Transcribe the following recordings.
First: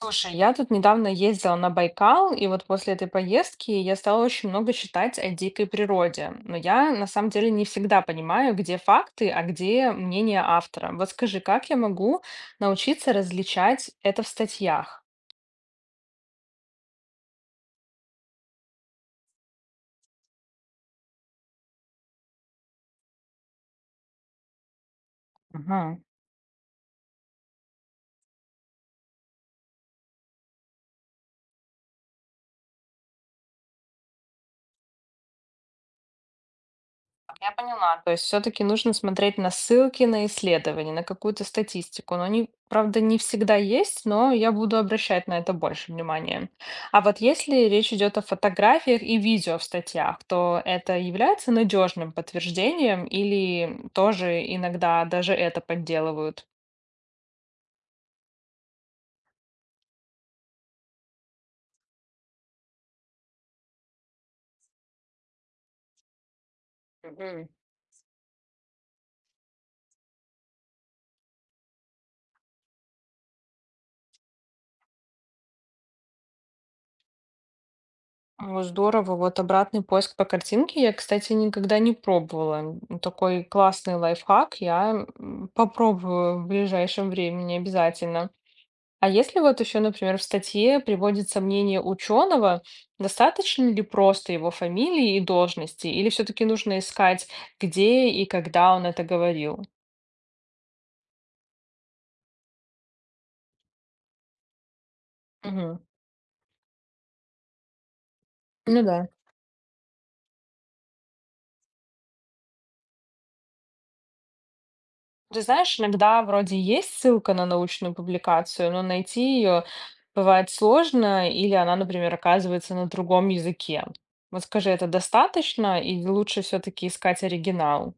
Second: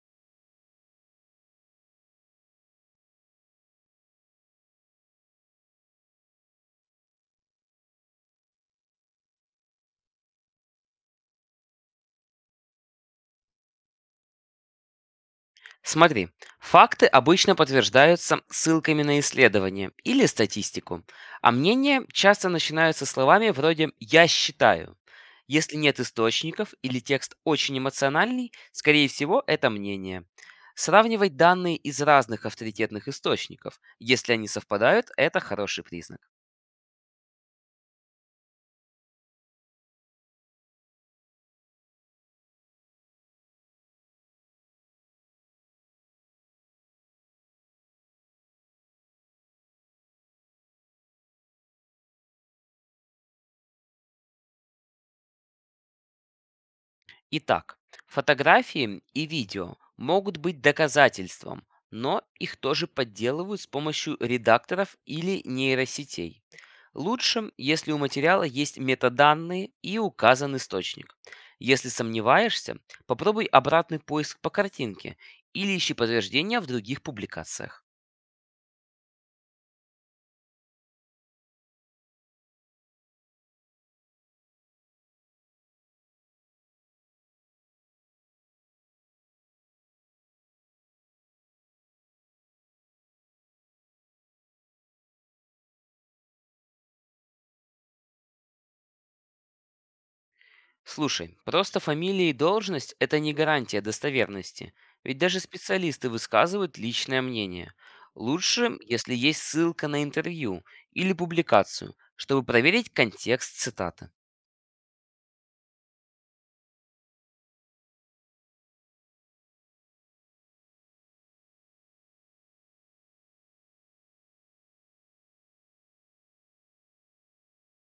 Слушай, я тут недавно ездила на Байкал, и вот после этой поездки я стала очень много читать о дикой природе. Но я на самом деле не всегда понимаю, где факты, а где мнение автора. Вот скажи, как я могу научиться различать это в статьях? Смотри, факты обычно подтверждаются ссылками на исследования или статистику, а мнения часто начинаются словами вроде «я считаю». Если нет источников или текст очень эмоциональный, скорее всего, это мнение. Сравнивать данные из разных авторитетных источников. Если они совпадают, это хороший признак. Я поняла. То есть все-таки нужно смотреть на ссылки на исследования, на какую-то статистику. Но они, правда, не всегда есть, но я буду обращать на это больше внимания. А вот если речь идет о фотографиях и видео в статьях, то это является надежным подтверждением или тоже иногда даже это подделывают? Итак, фотографии и видео могут быть доказательством, но их тоже подделывают с помощью редакторов или нейросетей. Мгм. Лучше, если у материала есть метаданные и указан источник. Если сомневаешься, попробуй обратный поиск по картинке или ищи подтверждения в других публикациях. О, здорово. Вот обратный поиск по картинке я, кстати, никогда не пробовала. Такой классный лайфхак. Я попробую в ближайшем времени обязательно. А если вот еще, например, в статье приводится мнение ученого, достаточно ли просто его фамилии и должности, или все-таки нужно искать, где и когда он это говорил? Слушай, просто фамилия и должность– это не гарантия достоверности, ведь даже Мгм. специалисты высказывают личное мнение. Лучше, Ну да. если есть ссылка на интервью или публикацию, чтобы проверить контекст цитаты. Ты знаешь, иногда вроде есть ссылка на научную публикацию, но найти ее бывает сложно, или она, например, оказывается на другом языке. Вот скажи, это достаточно, или лучше все-таки искать оригинал?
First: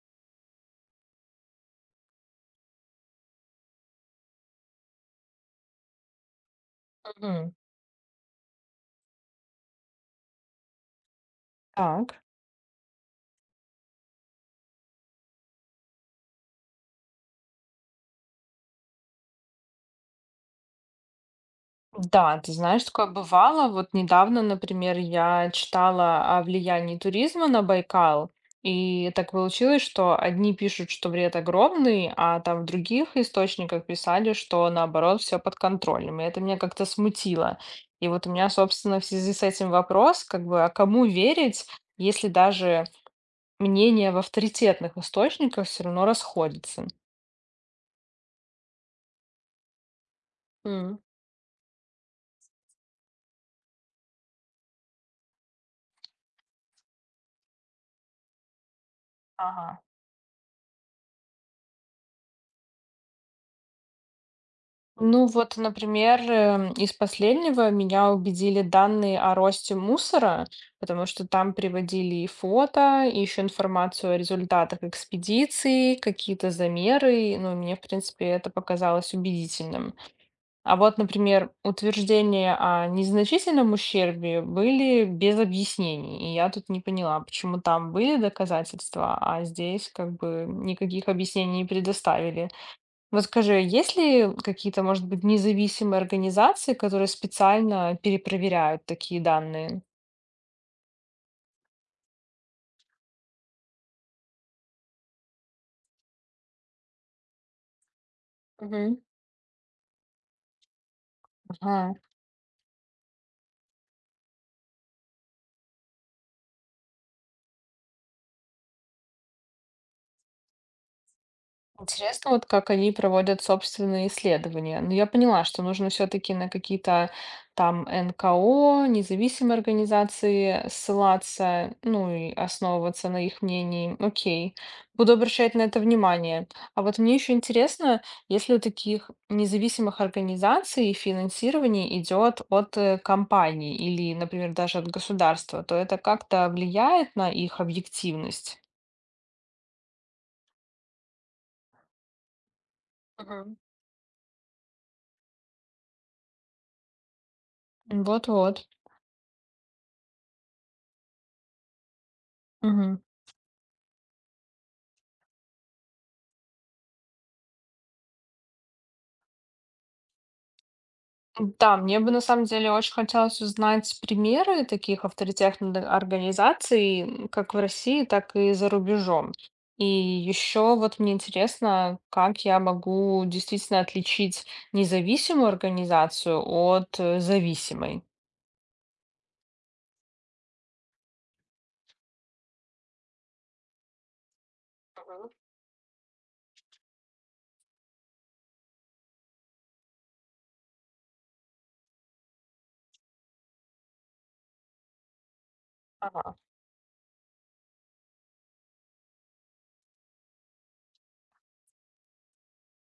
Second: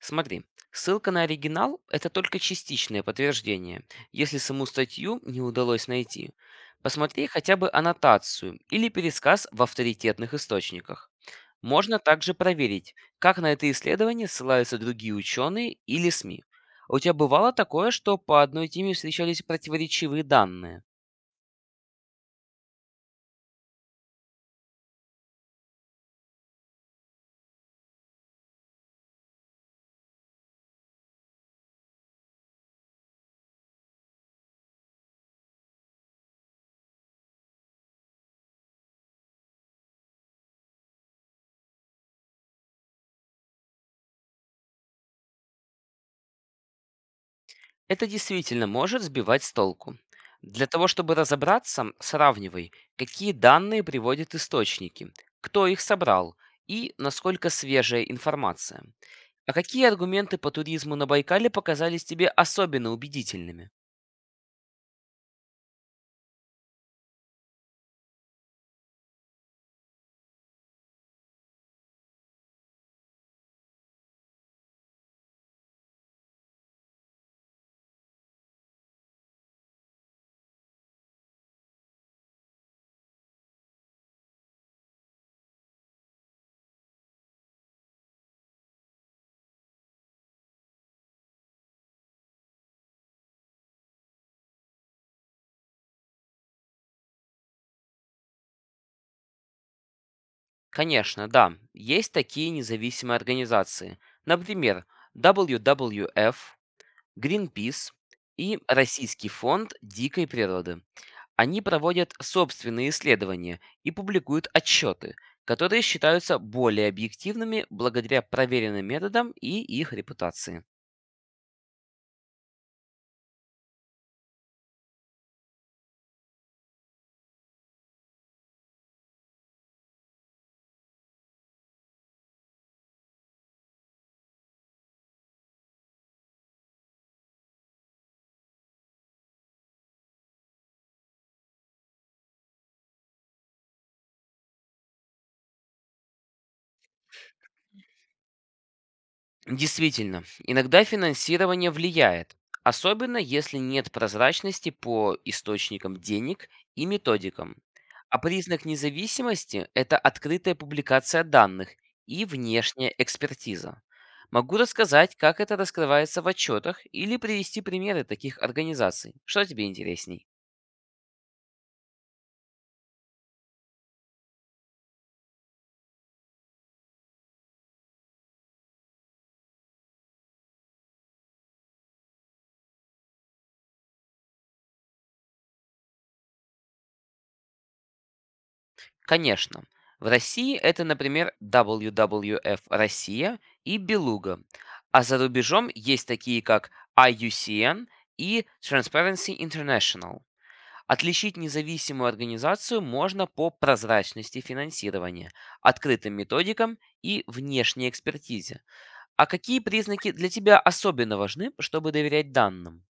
Смотри, ссылка на оригинал– это только частичное подтверждение, если саму статью не удалось найти. Посмотри Мгм. хотя бы аннотацию или пересказ в авторитетных источниках. Можно Так. также проверить, как на это исследование ссылаются другие ученые или СМИ. У тебя бывало такое, что по одной теме встречались противоречивые данные? Да, ты знаешь, такое бывало. Вот недавно, например, я читала о влиянии туризма на Байкал, и так получилось, что одни пишут, что вред огромный, а там в других источниках писали, что наоборот все под контролем. И это меня как-то смутило. И вот у меня, собственно, в связи с этим вопрос, как бы, а кому верить, если даже мнения в авторитетных источниках все равно расходятся? Это действительно может сбивать с толку. Для того М. чтобы разобраться, сравнивай, какие данные приводят источники, кто их собрал и насколько свежая информация. А Ага. какие аргументы по туризму на Байкале показались тебе особенно убедительными? Ну вот, например, из последнего меня убедили данные о росте мусора, потому что там приводили и фото, и еще информацию о результатах экспедиции, какие-то замеры, ну и мне, в принципе, это показалось убедительным. А вот, например, утверждения о незначительном ущербе были без объяснений, и я тут не поняла, почему там были доказательства, а здесь как бы никаких объяснений не предоставили. Вот скажи, есть ли какие-то, может быть, независимые организации, которые специально перепроверяют такие данные? Конечно, да, есть такие независимые организации. Например, WWF, Greenpeace и Мгм. Российский фонд дикой природы. Они Ага. проводят собственные исследования и публикуют отчеты, которые считаются более объективными благодаря проверенным методам и их репутации. Интересно, вот как они проводят собственные исследования. Но я поняла, что нужно все-таки на какие-то там НКО, независимые организации ссылаться, ну и основываться на их мнении. Окей, буду обращать на это внимание. А вот мне еще интересно, если у таких независимых организаций финансирование идет от компаний или, например, даже от государства, то это как-то влияет на их объективность? Действительно, иногда финансирование влияет, особенно Мгм. если нет прозрачности по источникам денег и методикам. А признак Вот-вот. независимости– это открытая публикация данных и внешняя экспертиза. Могу рассказать, как это раскрывается в отчетах, или привести примеры таких организаций. Что тебе интересней? Да, мне бы на самом деле очень хотелось узнать примеры таких авторитетных организаций, как в России, так и за рубежом. И еще вот мне интересно, как я могу действительно отличить независимую организацию от зависимой. Конечно. В России это, например, WWF Россия и Белуга. А за Мгм. рубежом есть такие, как IUCN и Transparency International. Отличить независимую организацию можно по прозрачности финансирования, открытым Ага. методикам и внешней экспертизе. А какие признаки для тебя особенно важны, чтобы доверять данным?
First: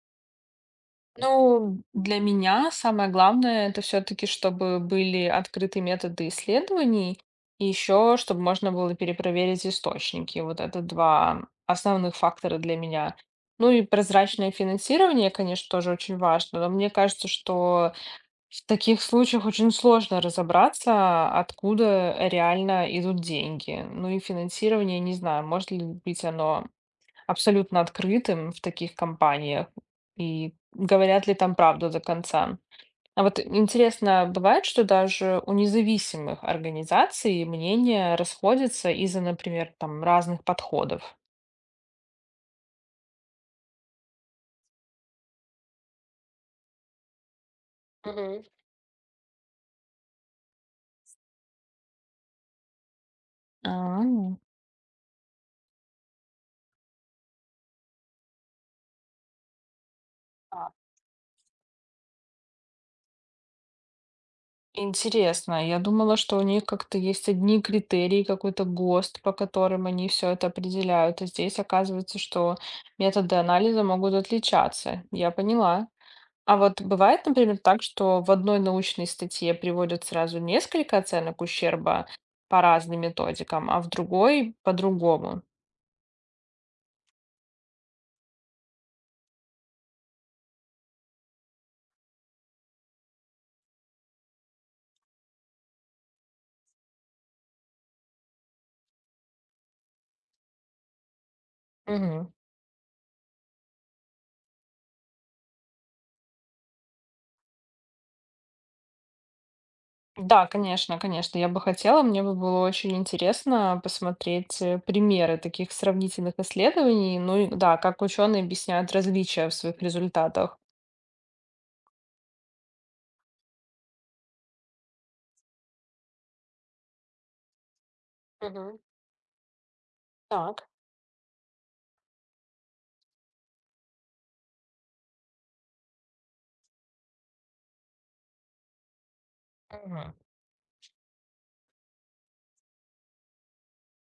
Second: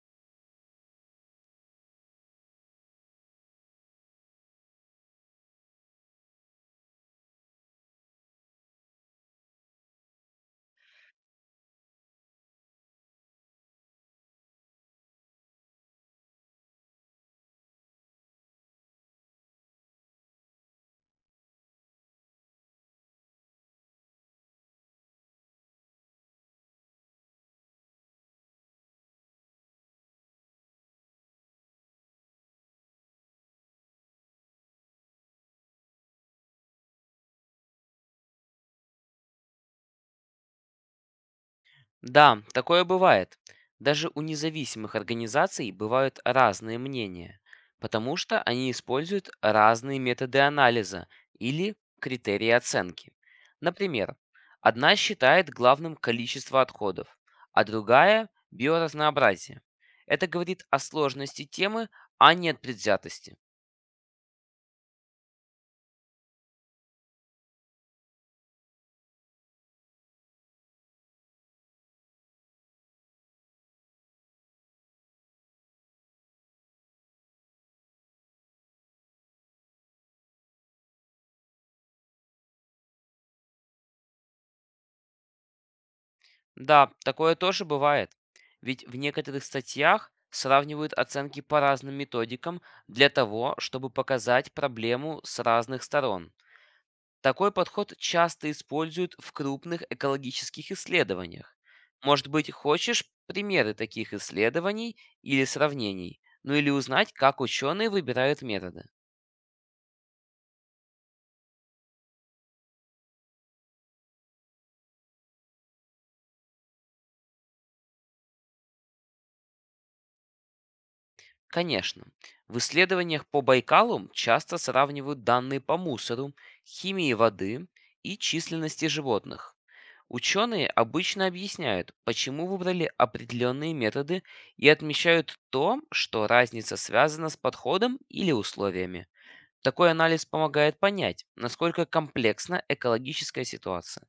Ну, для меня самое главное это все-таки, чтобы были открыты методы исследований, и еще, чтобы можно было перепроверить источники. Вот это два основных фактора для меня. Ну и прозрачное финансирование, конечно, тоже очень важно, но мне кажется, что в таких случаях очень сложно разобраться, откуда реально идут деньги. Ну и финансирование, не знаю, может ли быть оно абсолютно открытым в таких компаниях? И говорят ли там правду до конца? А вот интересно, бывает, что даже у независимых организаций мнения расходятся из-за, например, там разных подходов. Да, такое бывает. Даже у независимых организаций бывают разные мнения, потому что Мгм. они используют разные методы анализа или критерии оценки. А, Например, одна считает главным количество отходов, а другая– биоразнообразие. Это говорит а, о сложности темы, а не от предвзятости. Интересно. Я думала, что у них как-то есть одни критерии, какой-то ГОСТ, по которым они все это определяют. А здесь оказывается, что методы анализа могут отличаться. Я поняла. А вот бывает, например, так, что в одной научной статье приводят сразу несколько оценок ущерба по разным методикам, а в другой по-другому. Да, такое тоже бывает. Ведь в некоторых статьях сравнивают оценки по разным методикам для того, чтобы показать проблему с разных сторон. Такой подход часто используют в крупных экологических исследованиях. Может Мгм. быть, хочешь примеры таких исследований или сравнений, ну или узнать, как ученые выбирают методы. Да, конечно, конечно, я бы хотела, мне бы было очень интересно посмотреть примеры таких сравнительных исследований, ну и да, как ученые объясняют различия в своих результатах. Конечно. В исследованиях по Байкалу часто сравнивают данные по мусору, химии воды и Мгм. численности животных. Так. Ученые обычно объясняют, почему выбрали определенные методы, и отмечают то, что разница связана с подходом или условиями. Такой Мгм. анализ помогает понять, насколько комплексна экологическая ситуация.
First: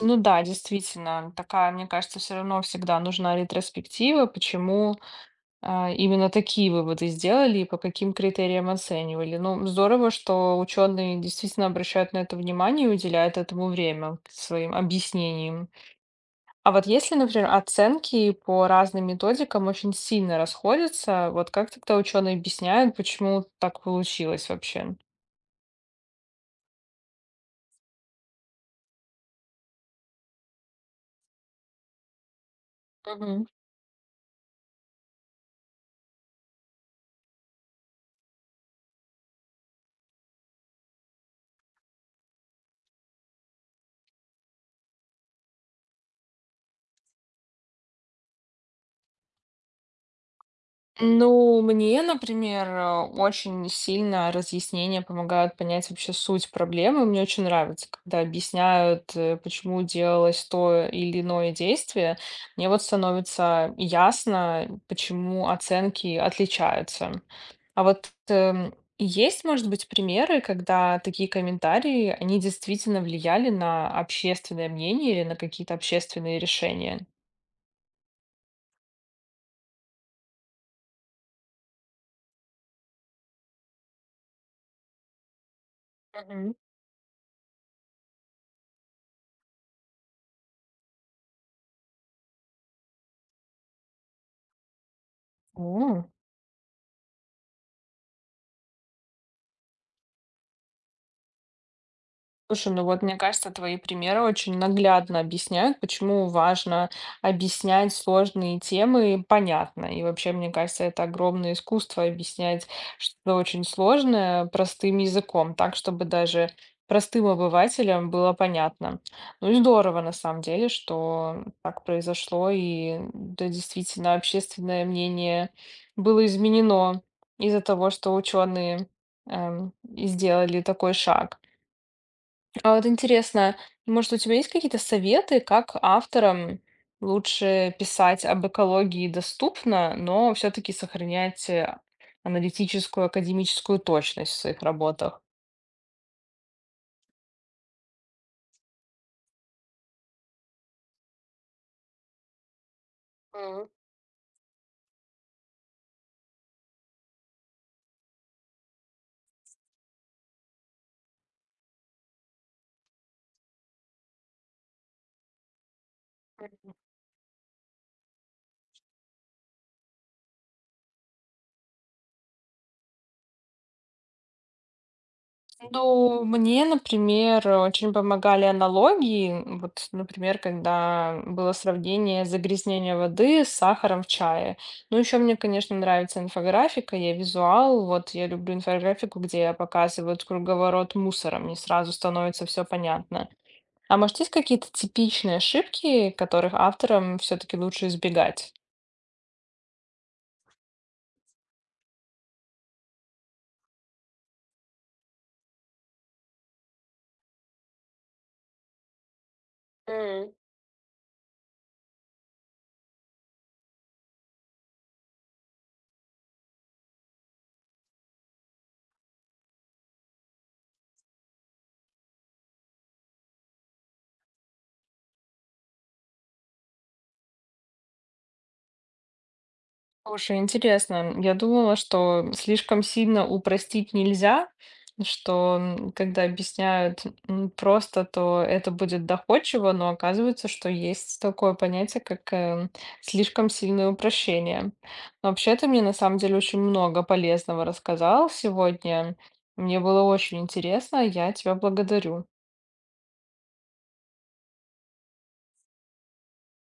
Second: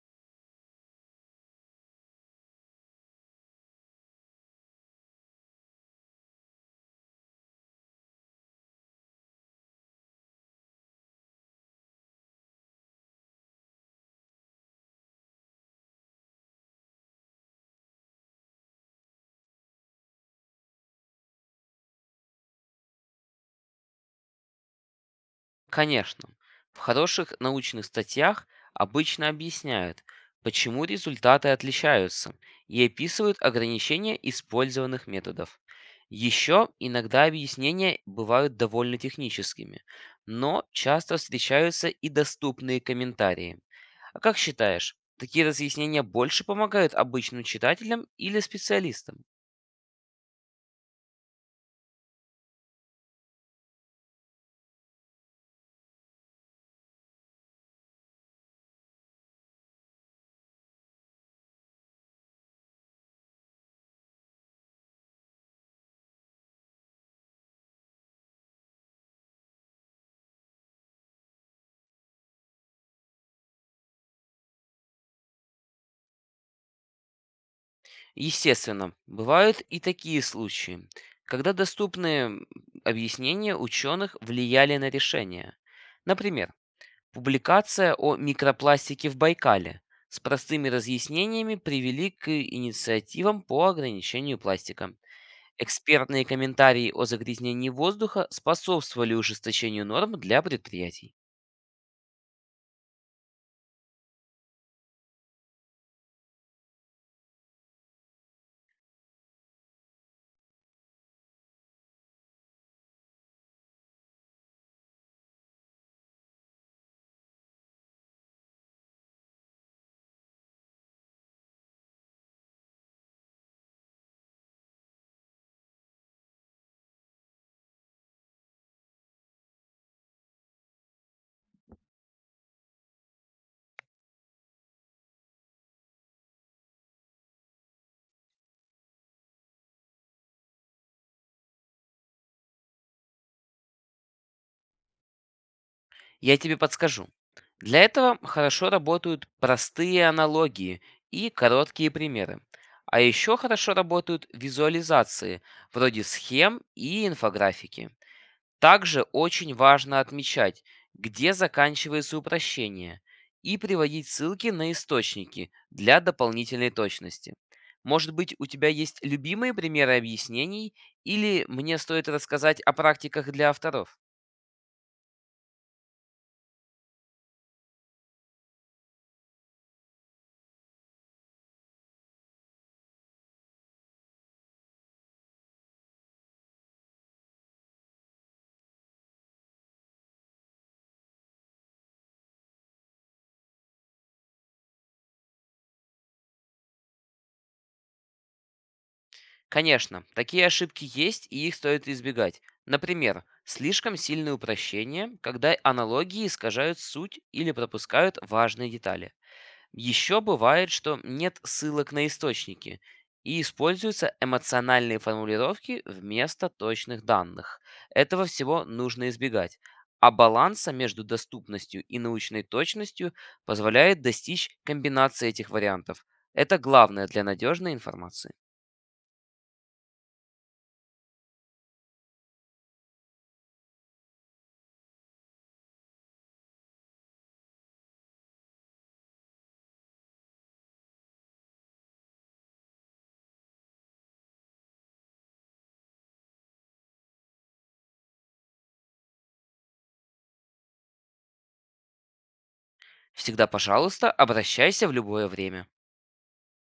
Ну да, действительно, такая, мне кажется, все равно всегда нужна ретроспектива, почему именно такие выводы сделали и по каким критериям оценивали. Ну, здорово, что ученые действительно обращают на это внимание и уделяют этому время к своим объяснениям. А вот если, например, оценки по разным методикам очень сильно расходятся, вот как тогда ученые объясняют, почему так получилось вообще? Конечно, в хороших научных статьях обычно объясняют, почему результаты отличаются, и описывают ограничения использованных методов. Еще иногда объяснения бывают довольно техническими, но часто встречаются и доступные комментарии. А как считаешь, такие разъяснения больше помогают обычным читателям или специалистам? Ну, мне, например, очень сильно разъяснения помогают понять вообще суть проблемы. Мне очень нравится, когда объясняют, почему делалось то или иное действие. Мне вот становится ясно, почему оценки отличаются. А вот есть, может быть, примеры, когда такие комментарии, они действительно влияли на общественное мнение или на какие-то общественные решения? Естественно, бывают и такие случаи, когда доступные объяснения ученых влияли на решение. Мгм. Например, публикация о микропластике в Байкале с простыми разъяснениями привели к инициативам по ограничению пластика. Экспертные комментарии о загрязнении воздуха способствовали ужесточению норм для предприятий. Слушай, ну вот мне кажется, твои примеры очень наглядно объясняют, почему важно объяснять сложные темы понятно. И вообще, мне кажется, это огромное искусство объяснять что-то очень сложное простым языком, так, чтобы даже простым обывателям было понятно. Ну и здорово, на самом деле, что так произошло, и да, действительно, общественное мнение было изменено из-за того, что ученые и сделали такой шаг. А вот интересно, может, у тебя есть какие-то советы, как авторам лучше писать об экологии доступно, но все-таки сохранять аналитическую, академическую точность в своих работах? Я тебе подскажу. Для этого хорошо работают простые аналогии и короткие примеры. А еще хорошо работают визуализации, вроде схем и инфографики. Также очень важно отмечать, где заканчивается упрощение, и приводить ссылки на источники для дополнительной точности. Может быть, у тебя есть любимые примеры объяснений, или мне стоит рассказать о практиках для авторов? Ну, мне, например, очень помогали аналогии. Вот, например, когда было сравнение загрязнения воды с сахаром в чае. Ну, еще мне, конечно, нравится инфографика, я визуал. Вот я люблю инфографику, где показывают круговорот мусора. Мне сразу становится все понятно. А может, есть какие-то типичные ошибки, которых авторам все-таки лучше избегать? Конечно, такие ошибки есть, и их стоит избегать. Например, слишком сильное упрощение, когда аналогии искажают суть или пропускают важные детали. Еще бывает, что нет ссылок на источники, и используются эмоциональные формулировки вместо точных данных. Этого всего нужно избегать. А баланса между доступностью и научной точностью позволяет достичь комбинации этих вариантов. Это главное для надежной информации. Слушай, интересно. Я думала, что слишком сильно упростить нельзя, что когда объясняют просто, то это будет доходчиво, но оказывается, что есть такое понятие, как слишком сильное упрощение. Но вообще ты мне на самом деле очень много полезного рассказал сегодня. Мне было очень интересно, я тебя благодарю. Всегда, пожалуйста, обращайся в любое время.